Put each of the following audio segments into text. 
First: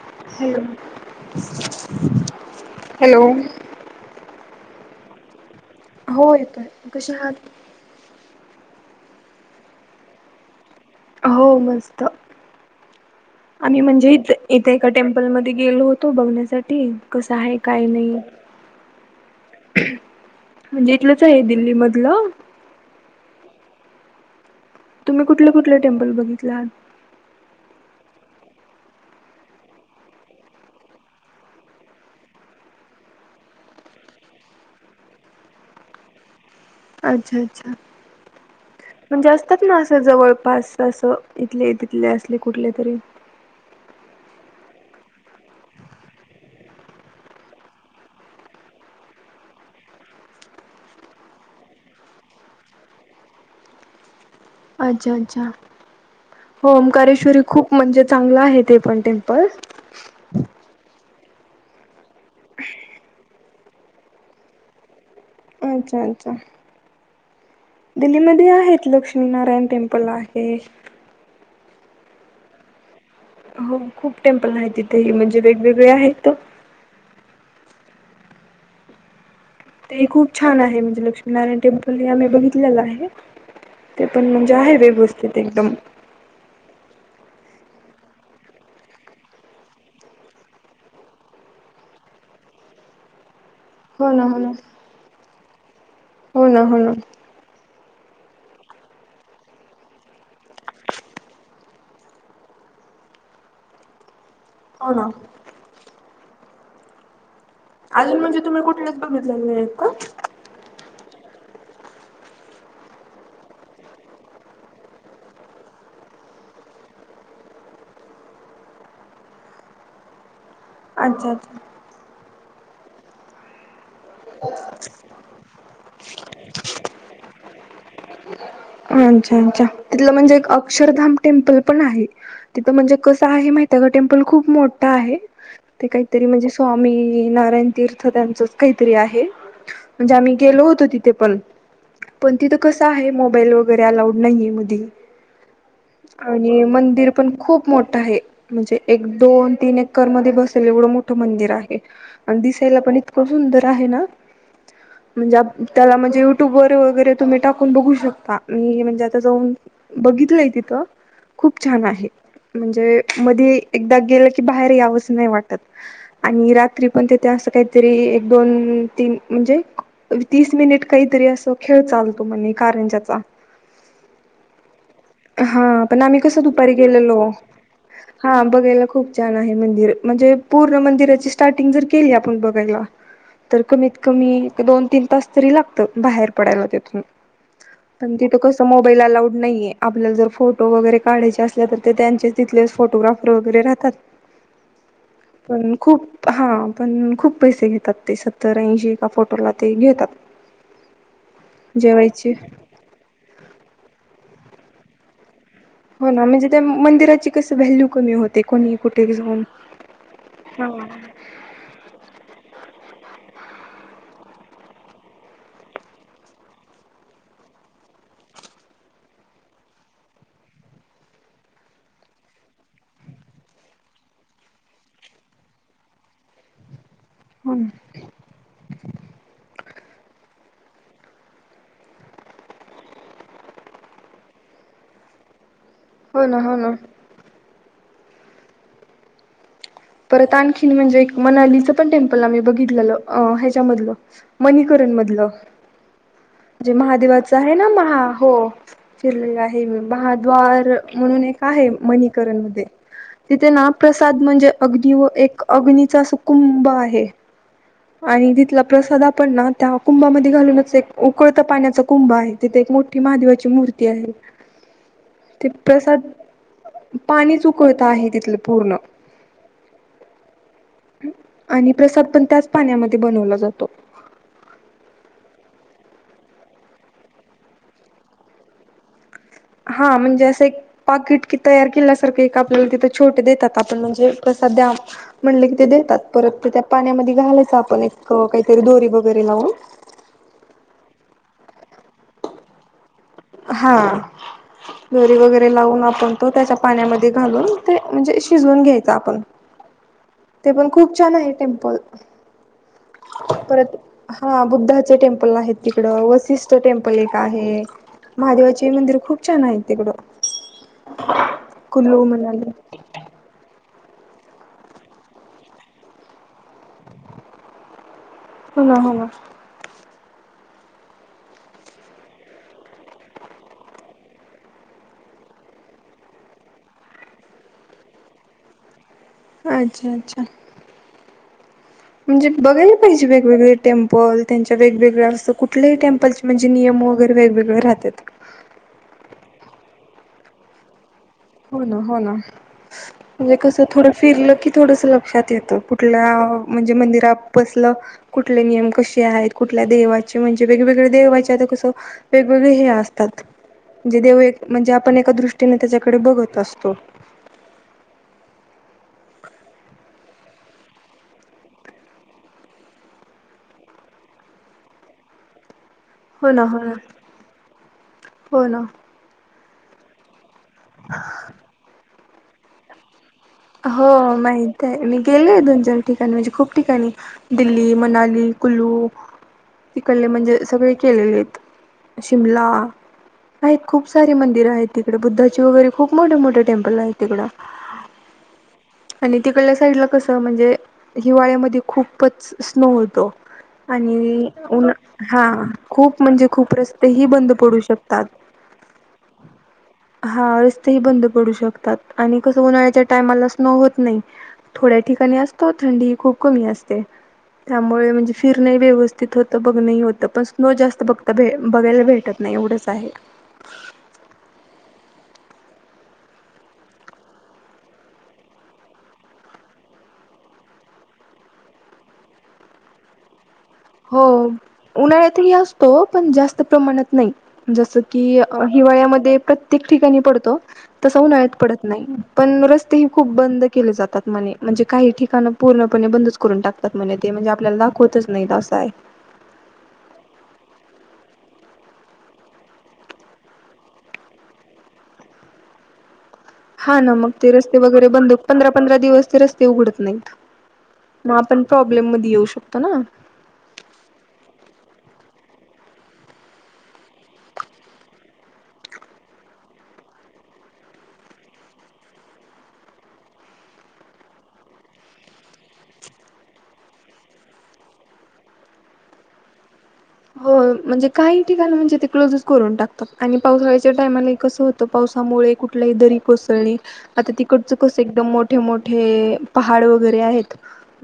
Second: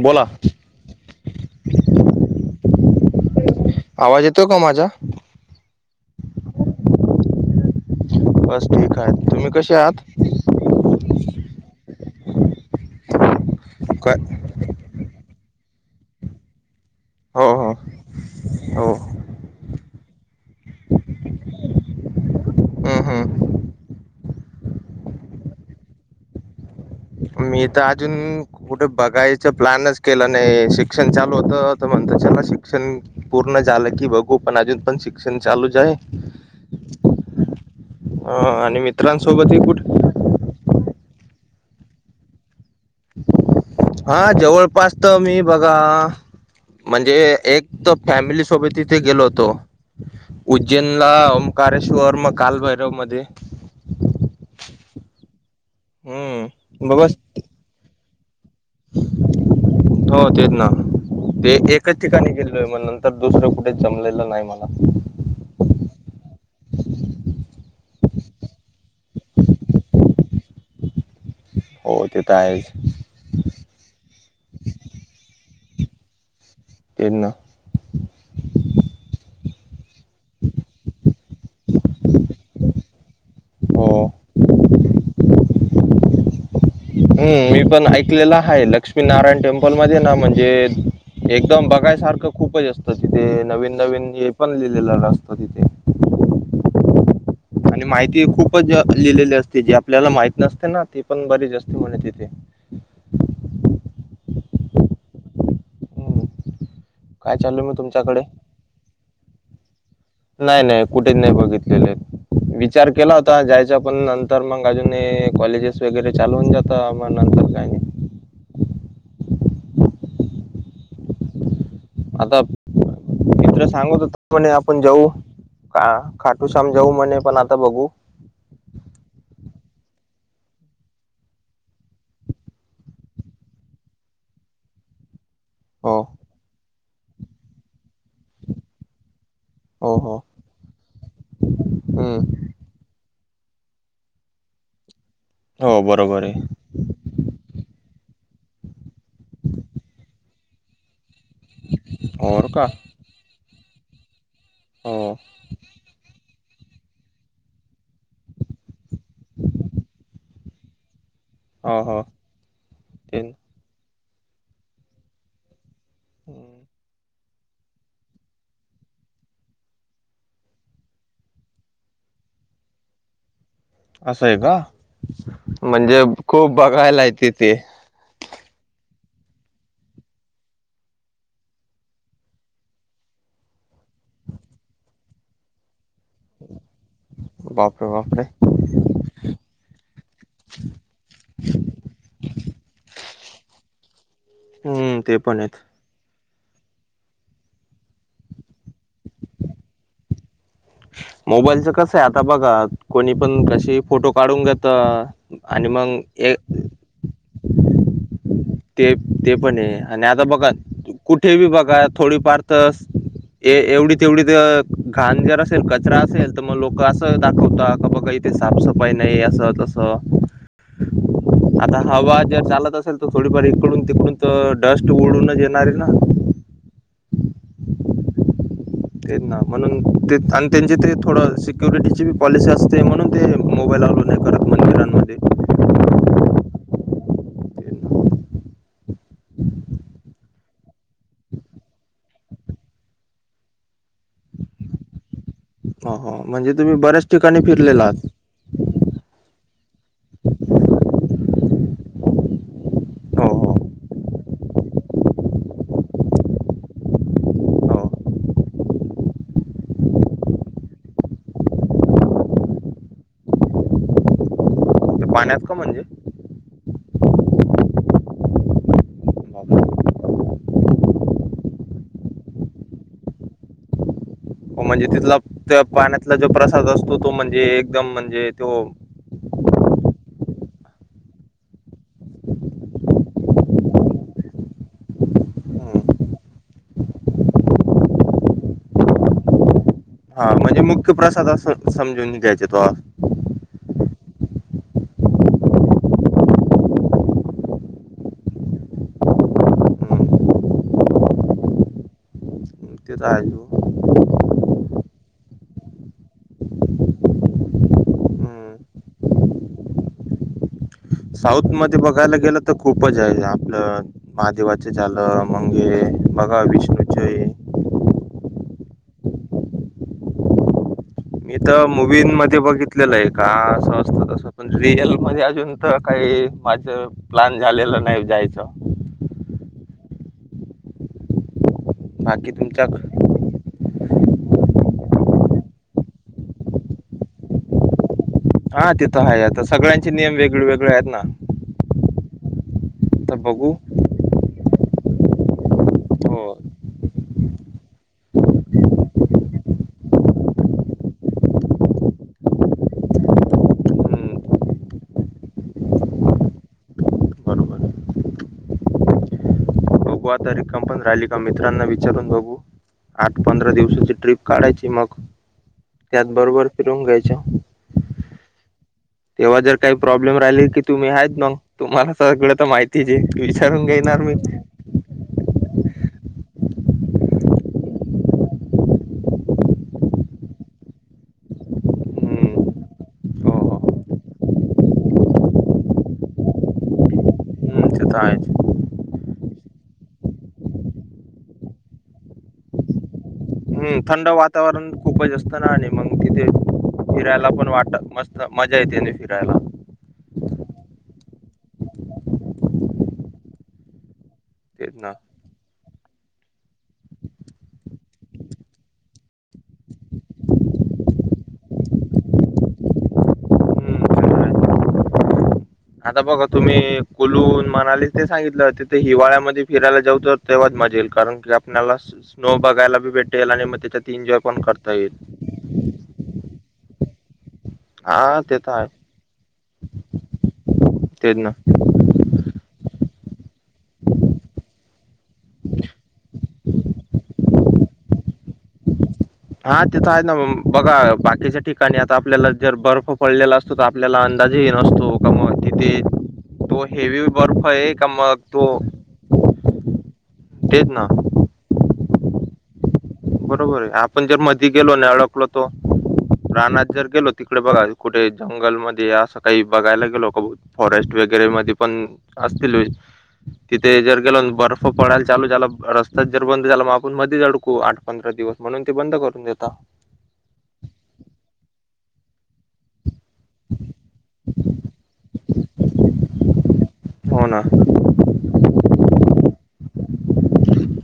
बोला hello hello तो का माझा हो येतोय कसे हात. बस ठीक आहे तुम्ही कसे आहात. हो मस्त आम म्हणजे काय इ इथे ए टेमप मोल मध्ये गेलो होतो बघण्यासाठी.. कस हो आहे हो काही नाही हो म्हणजे.. कलंच आहे दिल्ली मधलं. हम्म हम्म तुम्ही कुठले कुठले टेम्पल बघितलं.. मी तर अजून कुठे बघायच प्लॅनच केलं नाही शिक्षण चालू होतं तर म्हणता शिक्षण पूर्ण झालं की बघू पण अजून पण शिक्षण चालूच आहे. अच्छा! अच्छा! अं, आणि म्हणजे मित्रांसोबतही असतात ना कुठे असं जवळपास तस इतले तितले असल. हा जवळपासत मी बघायला म्हणजे एक तर फॅमिली सोबत तिथे गेलो होतो. उज्जैनला ओंकारेश्वर मग कालभैरव मध्ये. अच्छा! अच्छा! हम्म बघ बस ओंकारेश्वरी खूप म्हणजे चांगला आहे. ते पण टेम्पल हो तेच ना ते एकच ठिकाणी गेलोय मग नंतर दुसरं कुठे जमलेलं नाही मला अच्छा! अच्छा! [inaudible] दिल्लीमध्ये आहेत लक्ष्मीनारायण टेम्पल आहे हो तिथ हो खूप टेम्पल आहे तिथे म्हणजे वेगवेगळे आहेत [unintelligible] ना ते खूप छान आहे म्हणजे लक्ष्मीनारायण टेम्पल हे आम्ही बघितलेलं आहे. [inaudible] हो जा आहे व्यवस्थित एकदम. हम्म मी पण ऐकलेलं आहे लक्ष्मीनारायण टेम्पल मध्ये ना म्हणजे. [inaudible] एकदम बघायसारखं खूपच असतं तिथे नवीन नवीन हो ना हे हो ना. पण लिहिलेलं [unintelligible] सतो तिथे हो ना, हो ना आणि माहिती खूपच लिहिलेली असते. जे आपल्याला माहित नसते ना ते पण बरेच असते. म्हणत होत हो ना काय चालू आहे मग तुमच्याकडे अजून म्हणजे तुम्ही कुठलेच बघितले नाही आहेत का? नाही नाही [inaudible] कुठेच नाही बघितलेले विचार केला होता जायच्या पण नंतर मग अजून [inaudible] कॉलेजेस वगैरे चालवून जात नंतर काही नाही. [inaudible] अच्छा! अच्छा! आता [inaudible] मित्र सांगत हो म्हणे आपण जाऊ का खाटू शम जाऊ मणे पण आता बघू अच्छा अच्छा तिथलं म्हणजे एक अक्षरधाम टेम्पल पण आहे तिथ म्हणजे कसं आहे माहिती ते पण टेम्पल खूप मोठा आहे. ते हो काहीतरी म्हणजे स्वामी नारायण तीर्थ त्यांचच काहीतरी आहे. हो म्हणजे हो आम्ही गेलो होतो. तिथे पण हम्म. पण तिथं कस आहे मोबाईल वग वगैरे अलाउड नाही मधी हो बरोबर आणि मंदिर पण खूप मोठं आहे म्हणजे एक दोन तीन एकर मध्ये बसेल एवढं मो मोठ मंदिर आहे आहे आणि और का दिसायला पण इतकं सुंदर आहे ना. हो म्हणजे त्याला म्हणजे युट्यूब वर वगैरे तुम्ही टाकून बघू शकता. मी म्हणजे आता जाऊन बघितलंय तिथं खूप हो छान हो आहे म्हणजे ते मधी एकदा गेलं की बाहेर यावंचं नाही वाटत आणि हम्म. रात्री पण तिथ ते असं काहीतरी एक दोन तीन म्हणजे तीस मिनिट काहीतरी अस खेळ चालतो. म्हणे कांरणजचा असं आहे का हा पण म्हणजे आम्ही कसं खूप दुपारी बघायला गेलेलो. येते ते हा बघायला खूप छान आहे मंदिर म्हणजे पूर्ण मंदिराची स्टार्टिंग जर केली आपण बघायला, तर कमीत कमी दोन तीन तास तरी लागतात बाहेर पडायला तेथून बापरे पण बापरे तिथं कसं मोबाईल अलाउड नाहीये आपल्याला जर फोटो वगैरे काढायचे असल्या तर ते त्यांचेच तिथलेच फोटो [inaudible] फोटोग्राफर वगैे राहतात ह पण खूप हा पण खूप पैसे घेतात ते सत्तरऐंशी का फोटोला ते घेतात मोबाईलच कसं आहे आता जेवायची बघा कोणी पण कशी फोटो काढून घेत मग हो ना ए म्हणजे त्या मंदिराची कस व्हॅल्यू कमी होत ते ते पण आहे आणि आता बघा हो कुठे बी बघा थोडीफार तर ए एवढीच. तेवढी तर घाण जर असेल कचरा असेल तर मग लोक असं दाखवत का बघा इथे साफसफाई नाही. [unintelligible] [inaudible] आता हवा जर चालत असेल तो. थोडीफार इकडून तिकडून तर डस्ट उडूनच येणार आहे ना. हम. तेच ना म्हणून ते आणि त्यांचे ते थोडं सिक्युरिटीची पॉलिसी असते म्हणून ते मोबाईल अलाव नाही करत मंदिरांमध्ये हो ना हो ना. परत आणखीन म्हणजे मनालीच पण टेमपल आम्ही बघितलेलं ह्याच्यामधल माणिकरणी मधलं. हो हो म्हणजे जे तुम्ही बऱ्याच ठिकाणी फिरलेला आहात. फिरलेला आहे मी महाद्वार म्हणून एक आहे मणीकरण मध्ये हो तिथे हो नाप्रसाद म्हणजे अग्नी व एक अग्नीचा असा कुंभ आहे. हो आणि तिथला प्रसाद आपण ना त्या कुंभामध्ये घालूनच एक उकळत पाण्याचा कुंभ आहे तिथे एक मोठी महादेवाची मूर्ती आहे. पाण्यात ते का प्रसाद पाणी ऊकळत आहे तिथलं पूर्ण. ह. आणि प्रसाद पण त्याच पाण्यामध्ये बनवला जातो. म्हणजे तिथला त्या पाण्यातला जो प्रसाद असतो तो म्हणजे एकदम म्हणजे तो हा म्हणजे असं एक पाकिट कि तयार केल्यासारखं आपल्याला तिथं छोटे देतात आपण म्हणजे प्रसाद द्या म्हणले की ते हं, देतात परत त्या पाण्यामध्ये घालायच आपण एक काहीतरी दोरी वगैरे लावून. हा म्हणजे मुख्य प्रसाद अस समजून घ्यायचे तो. हा. दोरी वगैरे लावून आपण तो त्याच्या पाण्यामध्ये घालून ते म्हणजे शिजवून घ्यायच आपण. हं, ते पण खूप छान आहे टेम्पल. तेच आहे तो परत हा बुद्धाचे टेम्पल. पल आहेत तिकड वसिष्ठ टेम्पल एक आहे. हं. महादेवाची मंदिर खूप छान आहेत तिकडं. साऊथ मध्ये कुल्लू बघायला गेलं म्हणाले तर खूपच आहे आपलं महादेवाचं झालं मगे बघा विष्णूच आहे. हो ना. मी तर मुूवीमध्ये बघितलेलं आहे एका असं असतं तस पण रिअल मध्ये अजून तर काही- हे. अच्छा अच्छा. म्हणजे बाकी तुमच्या बघायला पाहिजे वेगवेगळे टेम्पल त्यांच्या वेगवेगळ्या कुठल्याही टेम्पलचे म्हणजे नियम वगैरे वेगळेवेगळे राहत्यात. हा तिथं आहे आता सगळ्यांचे नियम वेगळे वेगळे आहेत ना. हो ना हो ना तर म्हणजे बघू कस थोडं फिरलं की थोडस लक्षात येत कुठल्या हो म्हणजे मंदिराात बसल कुठले नियम कसे आहेत. कुठल्या देवाचे म्हणजे वेगवेगळे्या देवाचे आ कसं वे वेगवेगळे असतात. हम्म म्हणजे आपण एक दृष्टी त्या इकडे बघत असतो. बरोबर बघू आता एक्झाम पण झालं का मित्रांना विचारून बघू आठ पंधरा दिवसाची ट्रिप काढायची मग. त्यात हो ना बरोबर हो ना. फिरून घ्यायच्य. हो ना तेव्हा जर काही प्रॉब्लेम राहिले की तुम्ही आहेत मग तुम्हाला सगळं तर माहिती च आहे. विचारून हो घेणार मी माहित आहे मी गेलोय दोन चार ठिकाणी म्हणजे खूप ठीक आहे दिल्ली मनाली कुलू तिकडले म्हणजे सगळे केलेले आहेत शिमला हम्म हो हो आहेत खूप सारी मंदिरं आहेत तिकडे बुद्धाची वगैरे खूप मोठे मोठे टेम्पल आहेत तिकडं तिथ आहे आणि तिकडल्या साईडला कस म्हणजे हिवाळ्यामध्ये खूपच स्नो होतो हम्म थंड आणि वातावरण खूपच हा असतं ना आणि मग खूप म्हणजे तिथे खूप रस्ते ही फिरायला बंद पण पडू वाट शकतात. मस्त मजा येते फिरायला. हा रस्तेही बंद पडू शकतात आणि कसं उन्हाळ्याच्या टायमाला स्नो होत नाही. तेच थोड्या ना ठिकाणी असतो थंडी खूप कमी असते त्यामुळे म्हणजे फिरण व्यवस्थित होतं बघ नाही होतं पण स्नो जास्त बघता भ बघायला भेटत नाही. नाही एवढच आहे. हम्म ते तर आहेच. आता बघा तुम्ही कुलून म्हणाले ते सांगितलं तिथे हिवाळ्यामध्ये फिरायला जावत तेव्हा मजा येईल कारण की आपल्याला स्नो बघायला बी भेटेल आणि त्याच्यात हो एन्जॉय पण करता येईल उन्हाळ्यातही असतो पण जास्त प्रमाणात नाही जस की हा ते तर आहे हिवाळ्यामध्ये प्रत्येक ठिकाणी पडतो तसा तेच ना उन्हाळ्यात पडत नाही पण रस्ते खूप बंद केले जातात म्हणे म्हणजे काही ठिकाण पूर्णपणे बंदच करून टाकतात म्ह ते म्हणजे आपल्यालाा होताच नाही अस हा तेथय ना बघा बाकीच्या ठिकाणी आता आपल्याला जर बर्फ पडलेला असतो तर आपल्याला अंदाजही नसतो का म तिथे तो हा ना हेवी मग ते बर्फ रस्ते आहे वगैरे का बंद मग तो पंधरा पंधरा दिवस ते रस्ते उघडत नाहीत. ना आपण प्रॉब्लेम मध्ये येऊ शकतो ना बरोबर आहे आपण जर मधी गेलो अडकलो तो रानात जर गेलो तिकडे बघा कुठे जंगलमध्येध्ये असं काही बघायला गेलो का फॉरेस्ट व वगैरे मधे पण असतील तिथे जर गेल बर्फ पडायला चालू झाला रस्ताच जर बंद झाला मग आपण मध्येच अडकू आ पंधरा दिवस म्हणून ते बंद करून देता हो म्हणजे काही ठिकाण म्हणजे ते क्लोजच करून टाकतात आणि पावसाळ्याच्या टायमाला कसं होतं पावसामुळे कुठल्याही दरी कोसळणे आता हो ना तिकडचं कस, एक मोठे मोठे पहाड वगैरे आहेत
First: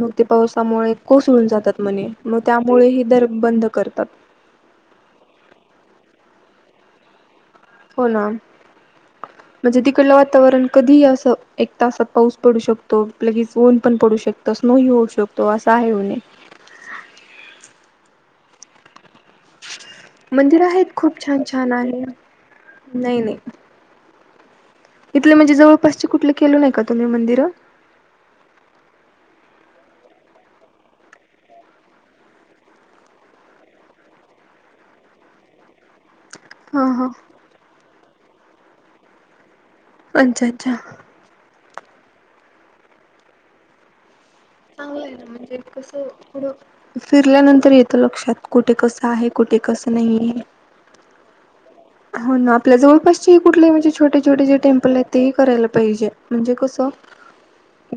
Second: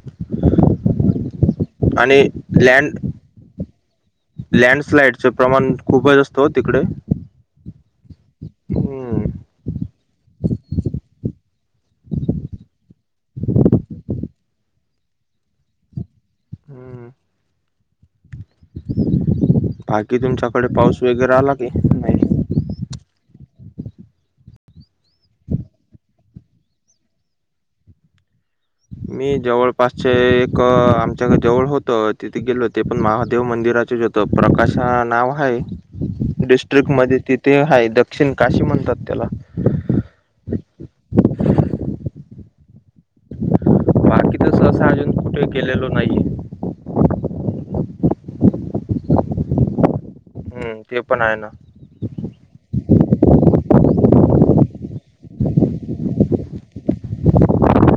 मग ते पाऊस त्यामुळे कोसळून जातात म त्यामुळे दर बं लँडस्लाइडच प्रमाण खूपच असतं तिकडे हो ना हम्म, म्हणजे तिकडलं वातावरण कधीही अस एक तासात पाऊस पडू शकतो लगेच ऊन पण पडू शकतो. तस स्नो ही होऊ शकतो अस आहे म्हणे. हम्म बाकी मंदिर तुमच्याकडे आहेत पाऊस खूप वगैरे छान आला की छान आहे नाही? नाही नाही इथले म्हणजे जवळपासचे कुठले केल नाही का तुम्ही मंदिर? मी जवळपासचे एक आमच्याक जवळ होत तिथे गेलो होते पण महादेव मंदिर रा जोत प्रकाश नाव आहे हा डिस्ट्रिकट हा मध्ये तिथे आहे दक्षिण काशी म्हणतात त्याला अच्छा अच्छा. बाकी? तसं असं चांगलं अजून आहे ना कुठे म्हणजे गेलेलो कस नाहीये पुडं फिरल्यानंतर येतं लक्षात कुठे कसं आहे कुठे कसं नाही आहे. हम्म ते पण आहे ना. हो ना आपल्या जवळपासची कुठली म्हणजे छोटे छोटे जे टेम्प आपला ते हे करायला पाहिजे म्हणजे कसं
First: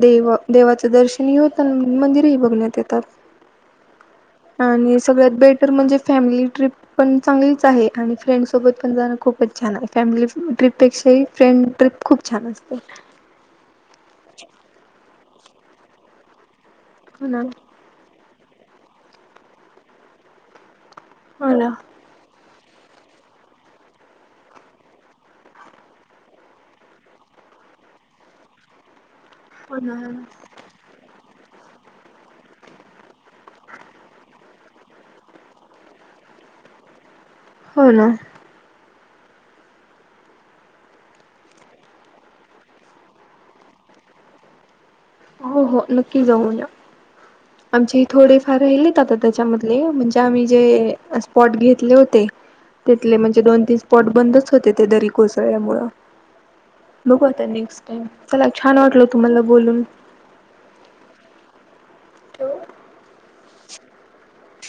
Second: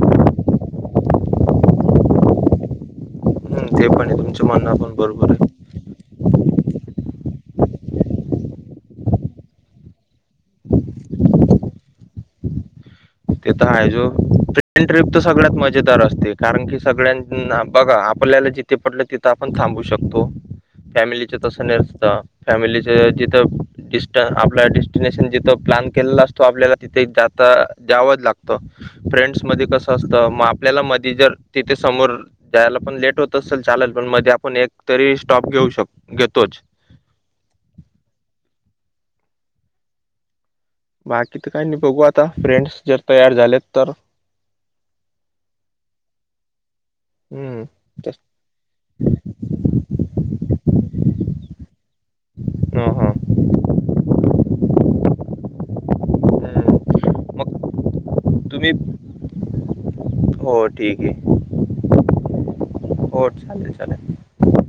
देव देवाचं दर्शनही होत मंदिरही बघण्यात येतात. हम्म ते पण आहे तुमचं म्हणणं पण आणि सगळ्यात बरोबर आहे बेटर म्हणजे फॅमिली ट्रिप पण चांगलीच आहे आणि फ्रेंडसोबत पण जाणं खूपच छान आहे. फॅमिली ट्रिपेक्षाही फ्रेंड ट्रिप खूप छान असते. ते तर आहे जो ती ट्रिप तर सगळ्यात मजेदार असते कारण की, ना सगळ्यांना बघा आपल्याला जिथे पटलं तिथं आपण थांबू शकतो. फॅमिलीच हो तसं ना नॅसत. फॅमिलीच जिथं डिस्ट आपलं डेस्टिनेशन जिथं प्लॅन केलेला असतो आपल्याला तिथे जाता जावंच लागत फ्रेंड्स मध्ये हो कसं ना असतं मग आपल्याला मधी जर तिथे समोर जायला पण लेट होत असेल चालेल, पण मध्ये आपण एक तरी स्टॉप घेऊ शक घेतोच. हो ना बाकी तर काय नाही बघू आता फ्रेंड्स जर तयार झालेत तर हो हो नक्की जाऊ या. हम्म आमचे थोडेफार राहिलेतात त्याच्यामधले म्हणजे आम्ही जे स्पॉट घेत तिथले ह ह होते म्हणजे दोन तीन स्पॉट बंदच होते. ते दरी कोसळल्यामुळ बघु आता मग नेक्स्ट चला तुम्ही छान वाटल तुम्हाला बोलून हो ठीक आहे ठेवू हो चालेल चालेल.